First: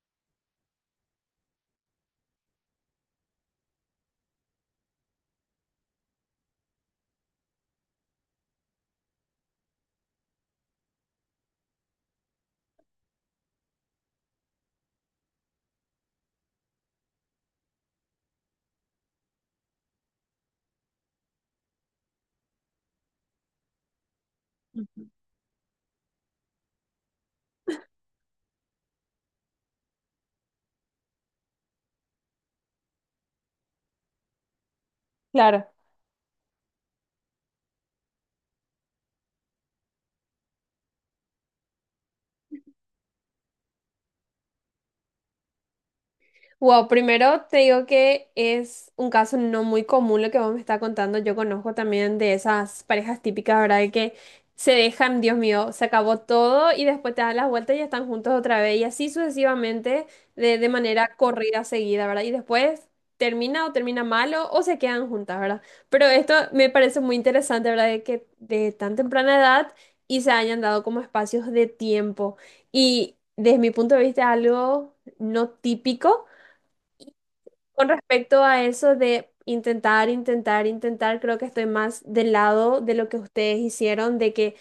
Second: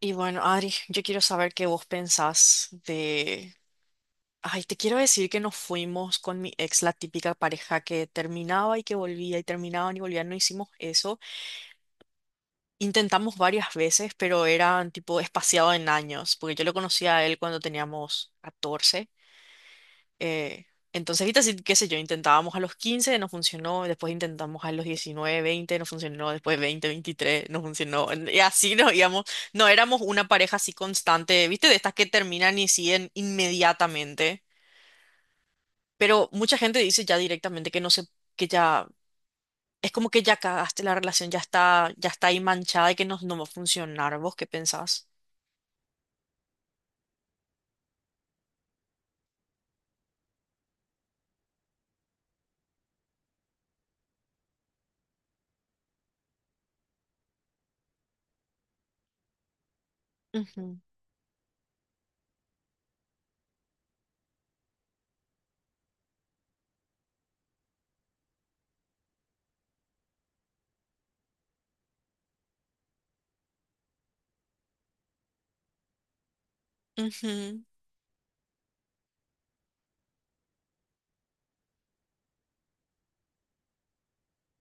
Y bueno, Adri, yo quiero saber qué vos pensás de... Ay, te quiero decir que nos fuimos con mi ex, la típica pareja que terminaba y que volvía y terminaban y volvían. No hicimos eso. Intentamos varias veces, pero eran tipo espaciado en años, porque yo lo conocí a él cuando teníamos 14 eh, entonces, ahorita sí, qué sé yo, intentábamos a los 15, no funcionó, después intentamos a los 19, 20, no funcionó, después 20, 23, no funcionó, y así nos íbamos, no éramos una pareja así constante, ¿viste? De estas que terminan y siguen inmediatamente, Claro. pero mucha gente dice ya directamente que no sé, que ya, es como que ya cagaste la relación, ya está ahí manchada y que no, no va a funcionar. ¿Vos qué pensás? Wow, primero te digo que es un caso no muy común lo que vos me estás contando. Yo conozco también de esas parejas típicas, ¿verdad? De que se dejan, Dios mío, se acabó todo y después te dan las vueltas y ya están juntos otra vez y así sucesivamente de Ujú, manera corrida, seguida, ¿verdad? Y después termina o termina malo o se quedan juntas, ¿verdad? Pero esto me parece muy interesante, ¿verdad? De que de tan temprana edad y se hayan dado como espacios de tiempo. Y desde mi punto de vista, algo no típico. ujú. Con respecto a eso de intentar, intentar, intentar, creo que estoy más del lado de lo que ustedes hicieron, de que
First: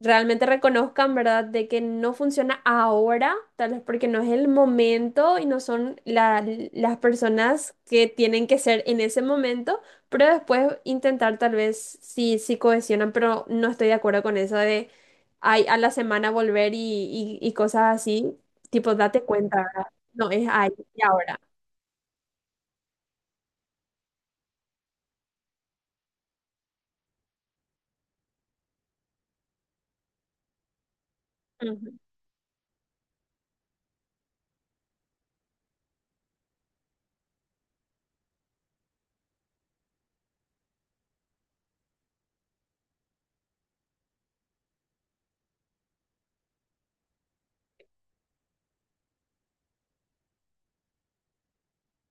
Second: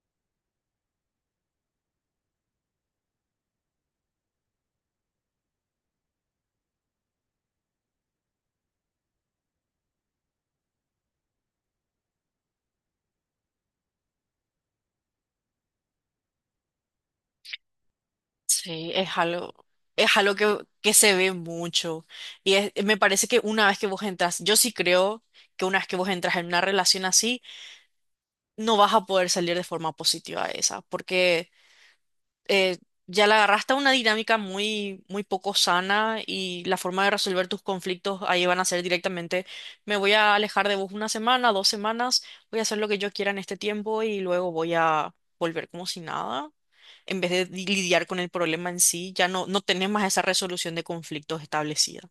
realmente reconozcan, ¿verdad? De que no funciona ahora, tal vez porque no es el momento y no son la- las personas que tienen que ser en ese momento, pero después intentar tal vez sí, sí cohesionan, pero no estoy de acuerdo con eso de ay, a la semana volver y cosas así, Sí, tipo, date cuenta, ¿verdad? es No, algo es ahí que y se ve ahora. mucho. Me parece que una vez que vos entras, yo sí creo que una vez que vos entras en una relación así, no vas a poder salir de forma positiva de esa, porque Ujú. eh, ya la agarraste a una dinámica muy, muy poco sana y la forma de resolver tus conflictos ahí van a ser directamente, me voy a alejar de vos una semana, dos semanas, voy a hacer lo que yo quiera en este tiempo y luego voy a volver como si nada, en vez de lidiar con el problema en sí, ya no, no tenés más esa resolución de conflictos establecida.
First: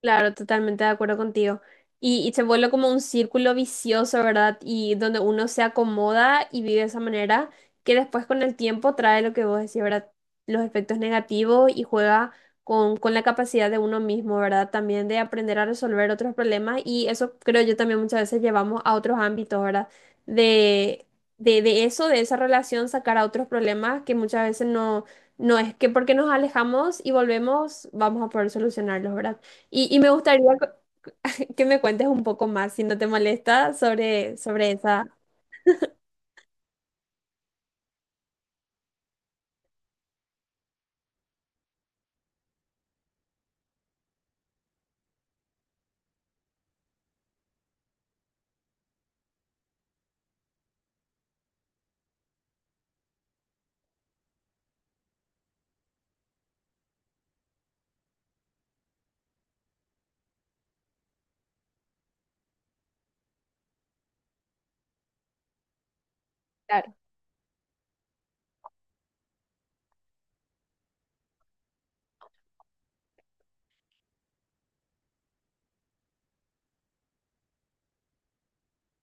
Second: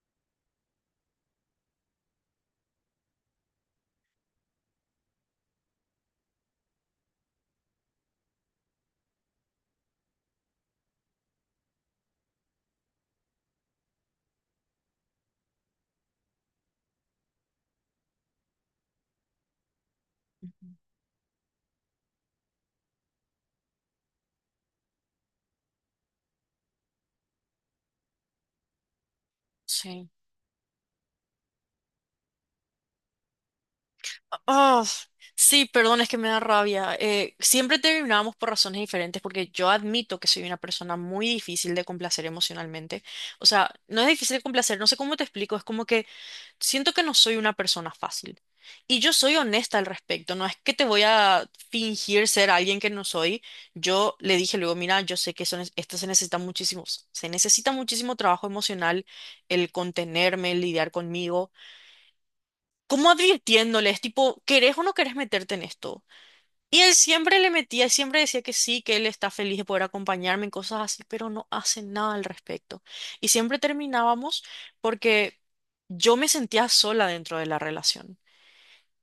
Claro, totalmente de acuerdo contigo. Y se vuelve como un círculo vicioso, ¿verdad? Y donde uno se acomoda y vive de esa manera, que después con el tiempo trae lo que vos decís, ¿verdad? Los efectos negativos y juega con la capacidad de uno mismo, ¿verdad? También de aprender a resolver otros problemas. Y eso creo yo también muchas veces llevamos a otros ámbitos, ¿verdad? De, de eso, de esa relación, sacar a otros problemas que muchas veces no, no es que porque nos alejamos y volvemos, vamos a poder solucionarlos, ¿verdad? Y Sí. me gustaría que me cuentes un poco más, si no te molesta, sobre, sobre Ah, esa. sí, perdón, es que me da rabia. Siempre terminábamos por razones diferentes porque yo admito que soy una persona muy difícil de complacer emocionalmente. O sea, no es difícil de complacer, no sé cómo te explico, es como que siento que no soy una persona fácil. Y yo soy honesta al respecto, no es que te voy a fingir ser alguien que no soy. Yo le dije luego, mira, yo sé que eso, esto se necesita muchísimo trabajo emocional, el contenerme, el lidiar conmigo. Como advirtiéndoles, tipo, ¿querés o no querés meterte en esto? Y él siempre le metía, siempre decía que sí, que él está feliz de poder acompañarme en cosas así, pero no hace nada al respecto. Y siempre terminábamos porque yo me sentía sola dentro de la relación.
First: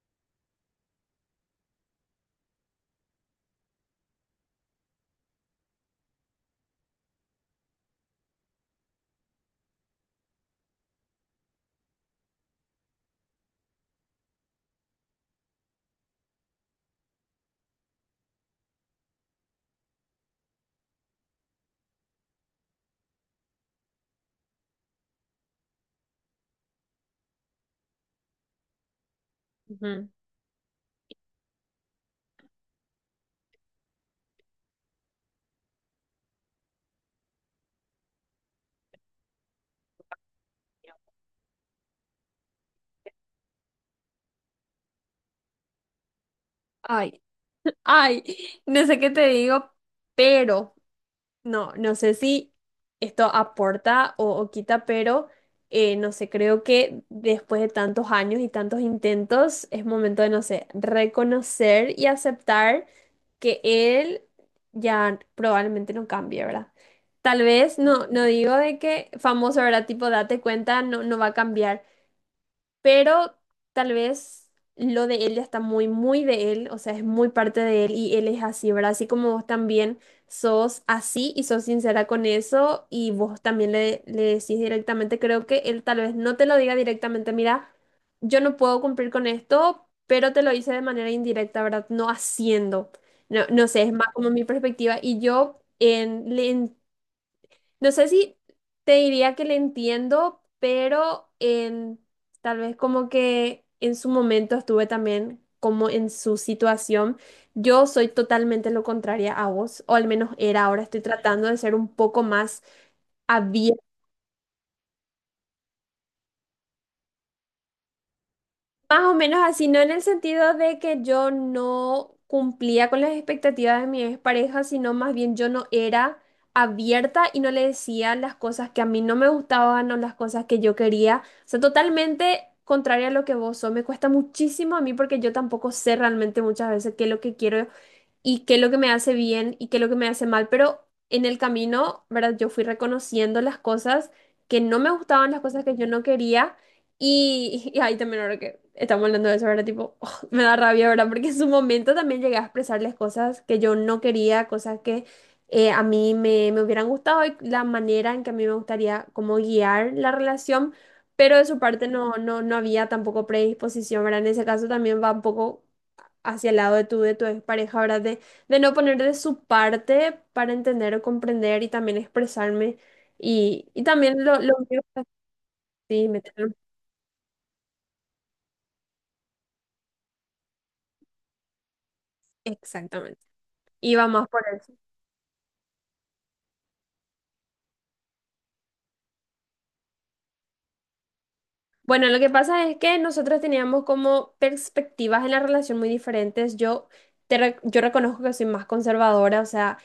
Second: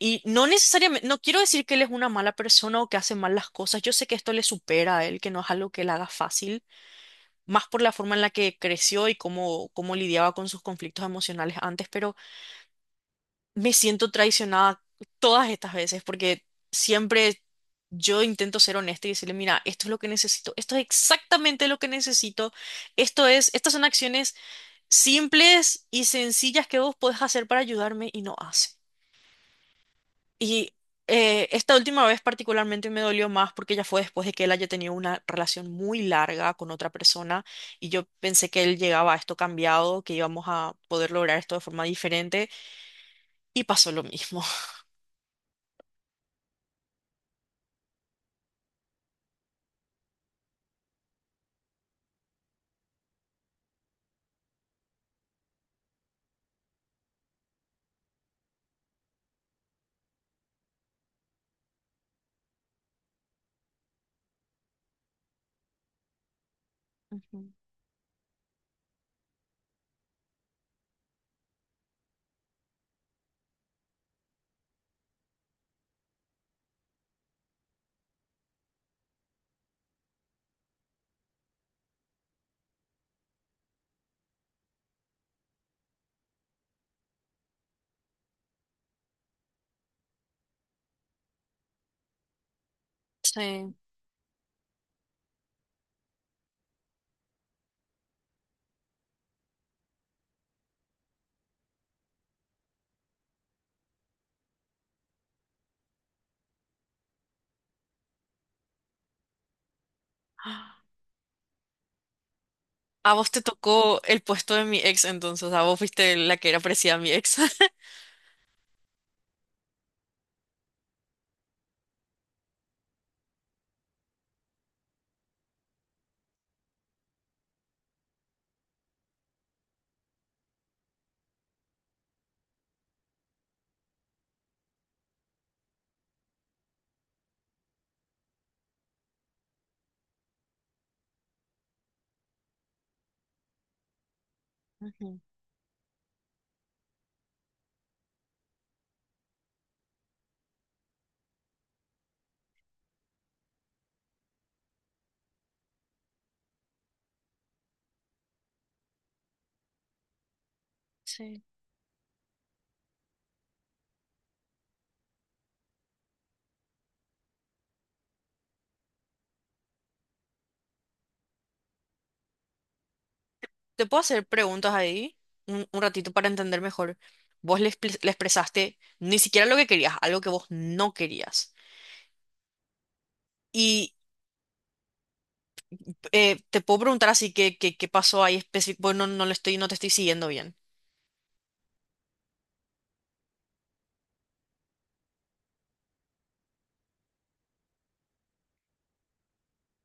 Y no necesariamente, no quiero decir que él es una mala persona o que hace mal las cosas. Yo sé que esto le supera a él, que no es algo que él haga fácil, más por la forma en la que creció y cómo, cómo lidiaba con sus conflictos emocionales antes, pero me siento traicionada todas estas veces porque siempre yo intento ser honesta y decirle, mira, esto es lo que necesito, esto es exactamente lo que necesito, esto es, estas son acciones simples y sencillas que vos podés hacer para ayudarme y no hace. Ujú. Y Esta última vez particularmente me dolió más porque ya fue después de que él haya tenido una relación muy larga con otra persona y yo pensé que él llegaba a esto cambiado, que íbamos a poder lograr esto de forma diferente y pasó lo mismo. Ay, ay, no sé qué te digo, pero no, no sé si esto aporta o quita, pero no sé, creo que después de tantos años y tantos intentos, es momento de, no sé, reconocer y aceptar que él ya probablemente no cambie, ¿verdad? Tal Ujú. vez, no, no digo de que famoso, ¿verdad? Tipo, date cuenta, no, no va a cambiar. Pero tal vez lo de él ya está muy, muy de él, o sea, es muy parte de él y él es así, ¿verdad? Así como vos también sos así y sos sincera con eso y vos también le decís directamente, creo que él tal vez no te lo diga directamente, mira, yo no puedo cumplir con esto, pero te lo hice de manera indirecta, ¿verdad? No haciendo. No, no Sí. sé, es más como mi perspectiva y yo en, le no sé si te diría que le entiendo, pero tal vez como que en su momento estuve también como en su situación. Yo soy totalmente lo contraria a vos, o al menos era, ahora estoy tratando de ser un poco más. A vos te tocó el puesto de mi ex, entonces, a vos fuiste la que era parecida a mi ex. Más o menos así, no en el sentido de que yo no cumplía con las expectativas de mi expareja, sino más bien yo no era abierta y no le decía las cosas que a mí no me gustaban o las cosas que yo quería. O sea, totalmente contraria a lo que vos sos. Me cuesta muchísimo a mí porque yo tampoco sé realmente muchas veces qué es lo que quiero y qué es lo que me hace bien y qué es lo que me hace mal, pero en el camino, ¿verdad? Yo fui reconociendo las cosas que no me Ujú, gustaban, las cosas que yo no quería y ahí también ahora que estamos hablando de eso, ¿verdad? Tipo, oh, me da rabia, ¿verdad? Porque en su momento también llegué a expresarles cosas que yo no quería, cosas que a mí me hubieran gustado y la manera en que a mí me gustaría como guiar la relación. Pero sí. de su parte no, no, no había tampoco predisposición, ¿verdad? En ese caso también va un poco hacia el lado de tu pareja, ¿verdad? De no poner de su parte para entender o comprender y también expresarme. Y ¿Te puedo también hacer lo preguntas mío es ahí un así, ratito para meterlo. entender mejor? Vos le, le expresaste ni siquiera lo que querías, algo que vos no querías. Exactamente. Y Y va más por eso. Te puedo preguntar así que, qué pasó ahí específico. Bueno, no, no le estoy, no te estoy siguiendo bien. Bueno, lo que pasa es que nosotros teníamos como perspectivas en la relación muy diferentes. Yo reconozco que soy más conservadora, o sea,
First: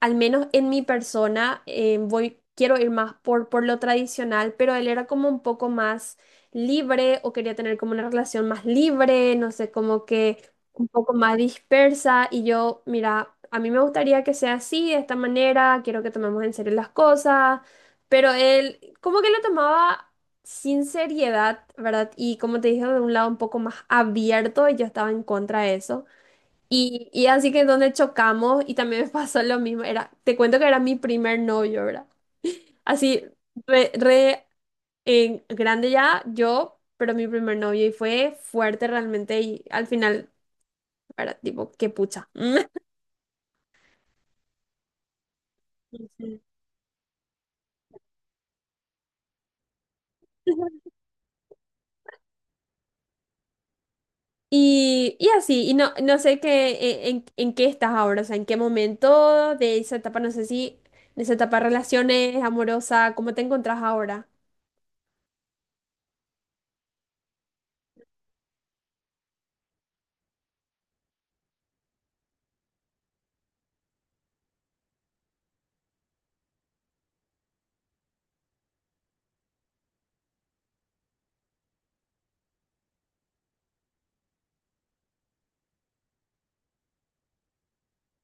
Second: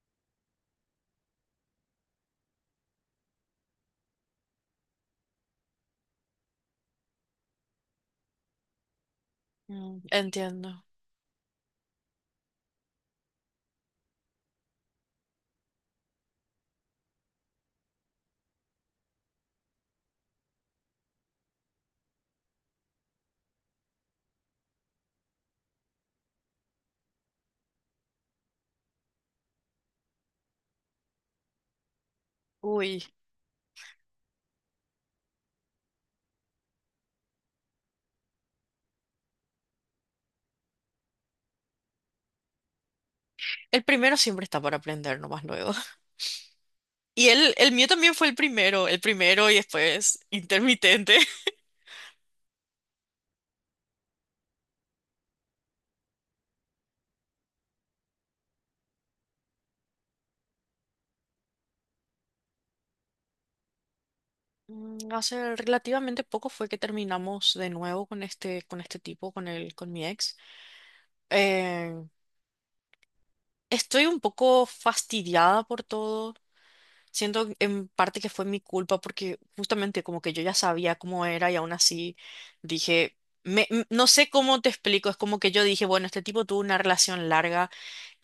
al menos en mi persona, quiero ir más por lo tradicional, pero él era como un poco más libre o quería tener como una relación más libre, no sé, Mm, como que entiendo. un poco más dispersa y yo, mira, a mí me gustaría que sea así, de esta manera, quiero que tomemos en serio las cosas, pero él como que lo tomaba sin seriedad, ¿verdad? Y como te dije, de un lado un poco más abierto y yo estaba en contra de eso. Y así que donde chocamos y también me pasó lo mismo, era, te cuento que era mi primer novio, ¿verdad? Uy, Así, re, re, grande ya, yo, pero mi primer novio y fue fuerte realmente y al final, era tipo, qué pucha. el primero siempre está para aprender nomás luego. Y el mío también fue el primero y después Ujú. intermitente. Y así, y no, no sé qué, en qué estás ahora, o sea, en qué momento de esa etapa, no sé si, de esa etapa de relaciones, amorosa, ¿cómo te encontrás ahora? Mm, hace relativamente poco fue que terminamos de nuevo con este tipo, con el, con mi ex. Eh, Estoy un poco fastidiada por todo. Siento en parte que fue mi culpa porque justamente como que yo ya sabía cómo era y aún así dije, no sé cómo te explico, es como que yo dije, bueno, este tipo tuvo una relación larga,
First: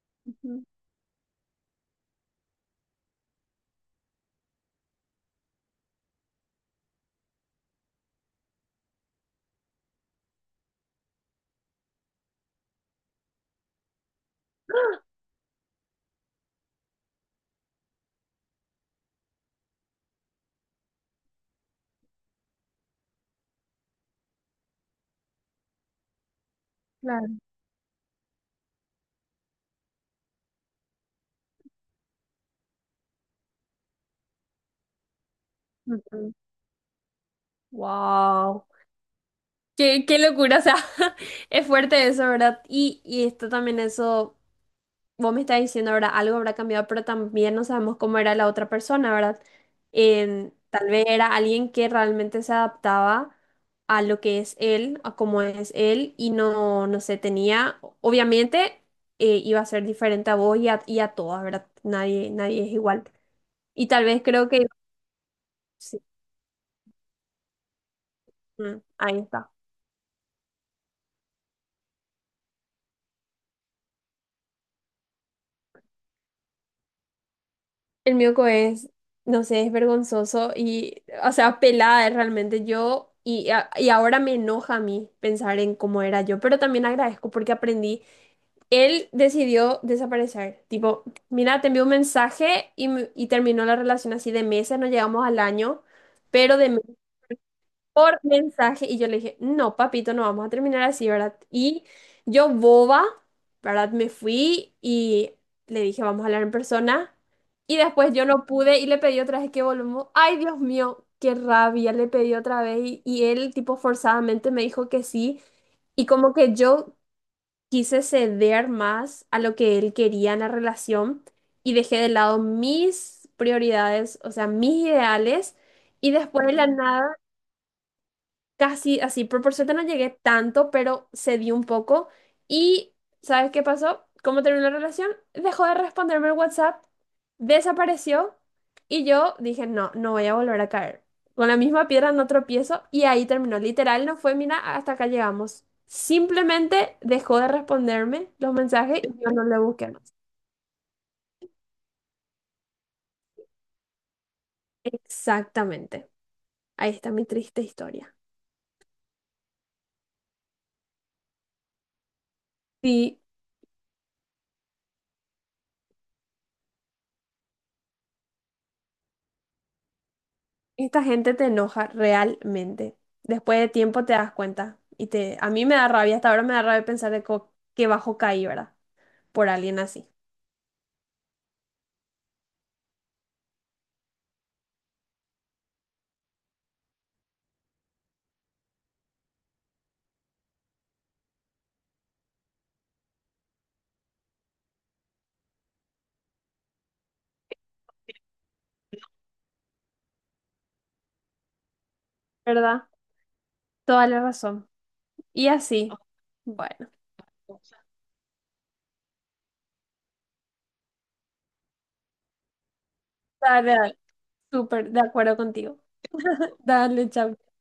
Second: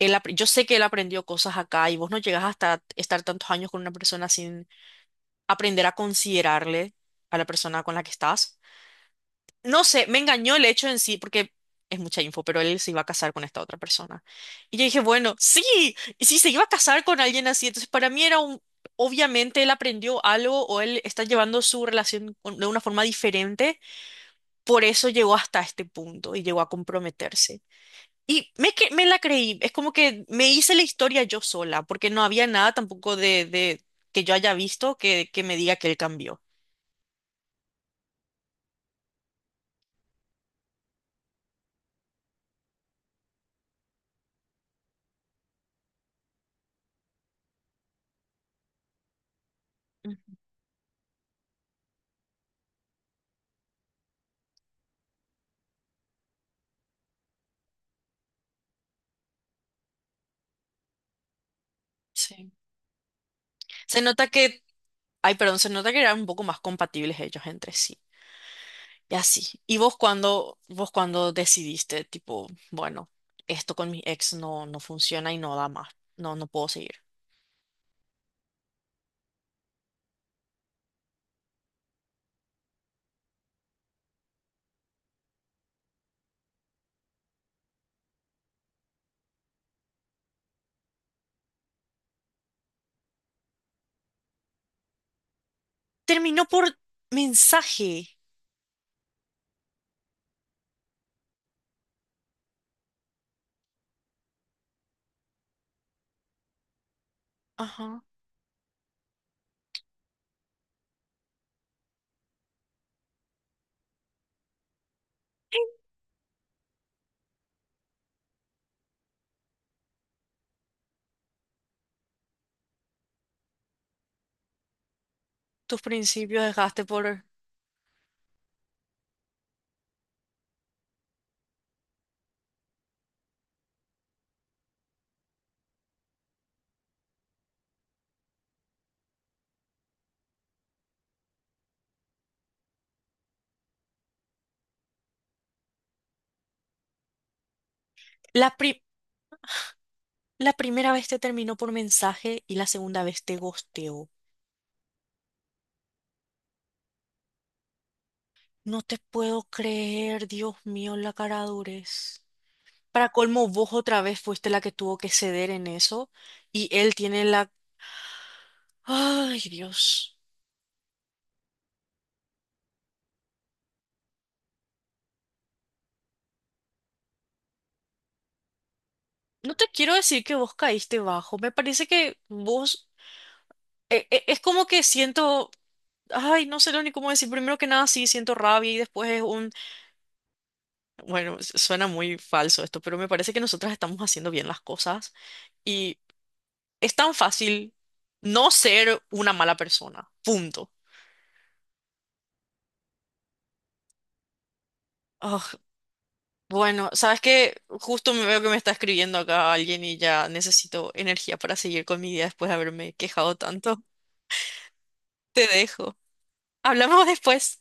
yo Ujú. sé que él aprendió cosas acá y vos no llegas hasta estar tantos años con una persona sin aprender a considerarle a la persona con la que estás. No sé, me engañó el hecho en sí, porque es mucha info, pero él se iba a casar con esta otra persona. Y yo dije, bueno, sí, y si se iba a casar con alguien así, entonces para mí era un, obviamente él aprendió algo o él está llevando su relación de una forma diferente, por eso llegó hasta este punto y llegó a Claro. comprometerse. Me la creí, es como que me hice la historia yo sola, porque no había nada tampoco de, de que yo haya visto que me diga que él cambió. Wow. Qué locura, o sea, es fuerte eso, ¿verdad? Y esto también, eso, vos me estás diciendo, ¿verdad? Algo habrá cambiado, pero también no sabemos cómo era la otra persona, ¿verdad? Ujú. En- tal vez era alguien que realmente se adaptaba a lo que es él, a cómo es él, y no, no sé, tenía, obviamente, iba a ser diferente a vos y a todas, ¿verdad? Nadie, Sí. nadie es igual. Y Se tal vez nota que creo que, Ay, perdón, se nota sí, que eran un poco más compatibles ellos entre sí. Y ahí está. así. ¿Y vos cuando decidiste, tipo, bueno, esto con mi ex no, no funciona y no da más. No, no puedo seguir. El mioco es, no sé, es vergonzoso y, o sea, pelada es realmente yo y ahora me enoja a mí pensar en cómo era yo, pero también agradezco porque aprendí. Él decidió desaparecer, tipo, mira, te envió un mensaje y terminó la relación así de meses, no llegamos al año, Terminó pero de por mensaje. por mensaje y yo le dije, no, papito, no vamos a terminar así, ¿verdad? Y yo boba, ¿verdad? Me fui y le dije, vamos a hablar en persona. Y Ajá. después yo no pude y le pedí otra vez que volvamos. Ay, Dios mío, qué rabia, le pedí otra vez y él tipo forzadamente me dijo que sí. Y como que yo quise ceder más a lo que él quería en la relación y dejé de lado mis prioridades, o sea, mis ideales. Tus Y principios después de la dejaste nada por... casi así, pero por suerte no llegué tanto, pero cedí un poco. Y, ¿sabes qué pasó? ¿Cómo terminó la relación? Dejó de responderme el WhatsApp, desapareció y yo dije, no, no voy a volver a caer. Con la misma piedra no tropiezo y ahí terminó. Literal, no fue, mira, hasta acá llegamos. Simplemente dejó de responderme La los pri- mensajes y yo no le busqué más. la primera vez te terminó por mensaje y la segunda vez te gosteó. Exactamente. Ahí está mi triste historia. No te puedo creer, Dios mío, la cara durez. Para Sí. colmo, vos otra vez fuiste la que tuvo que ceder en eso y él tiene la... Ay, Dios. Esta gente te enoja realmente. Después de tiempo te das cuenta. Y te, a mí me da rabia, hasta ahora me da rabia pensar qué bajo caí, ¿verdad? Por No te alguien quiero así. decir que vos caíste bajo. Me parece que vos... es como que siento... Ay, no sé lo ni cómo decir. Primero que nada, sí, siento rabia y después es un... Bueno, suena muy falso esto, pero me parece que nosotras estamos haciendo bien las cosas y es tan fácil no ser una mala persona. Punto. ¿Verdad? Toda la razón. Y Ah, así. bueno, Bueno, sabes que justo me veo que me está escribiendo acá alguien y ya necesito energía para seguir con mi día después de haberme quejado dale, tanto. dale. Súper de acuerdo Te contigo. dejo. Hablamos Dale, chao. después.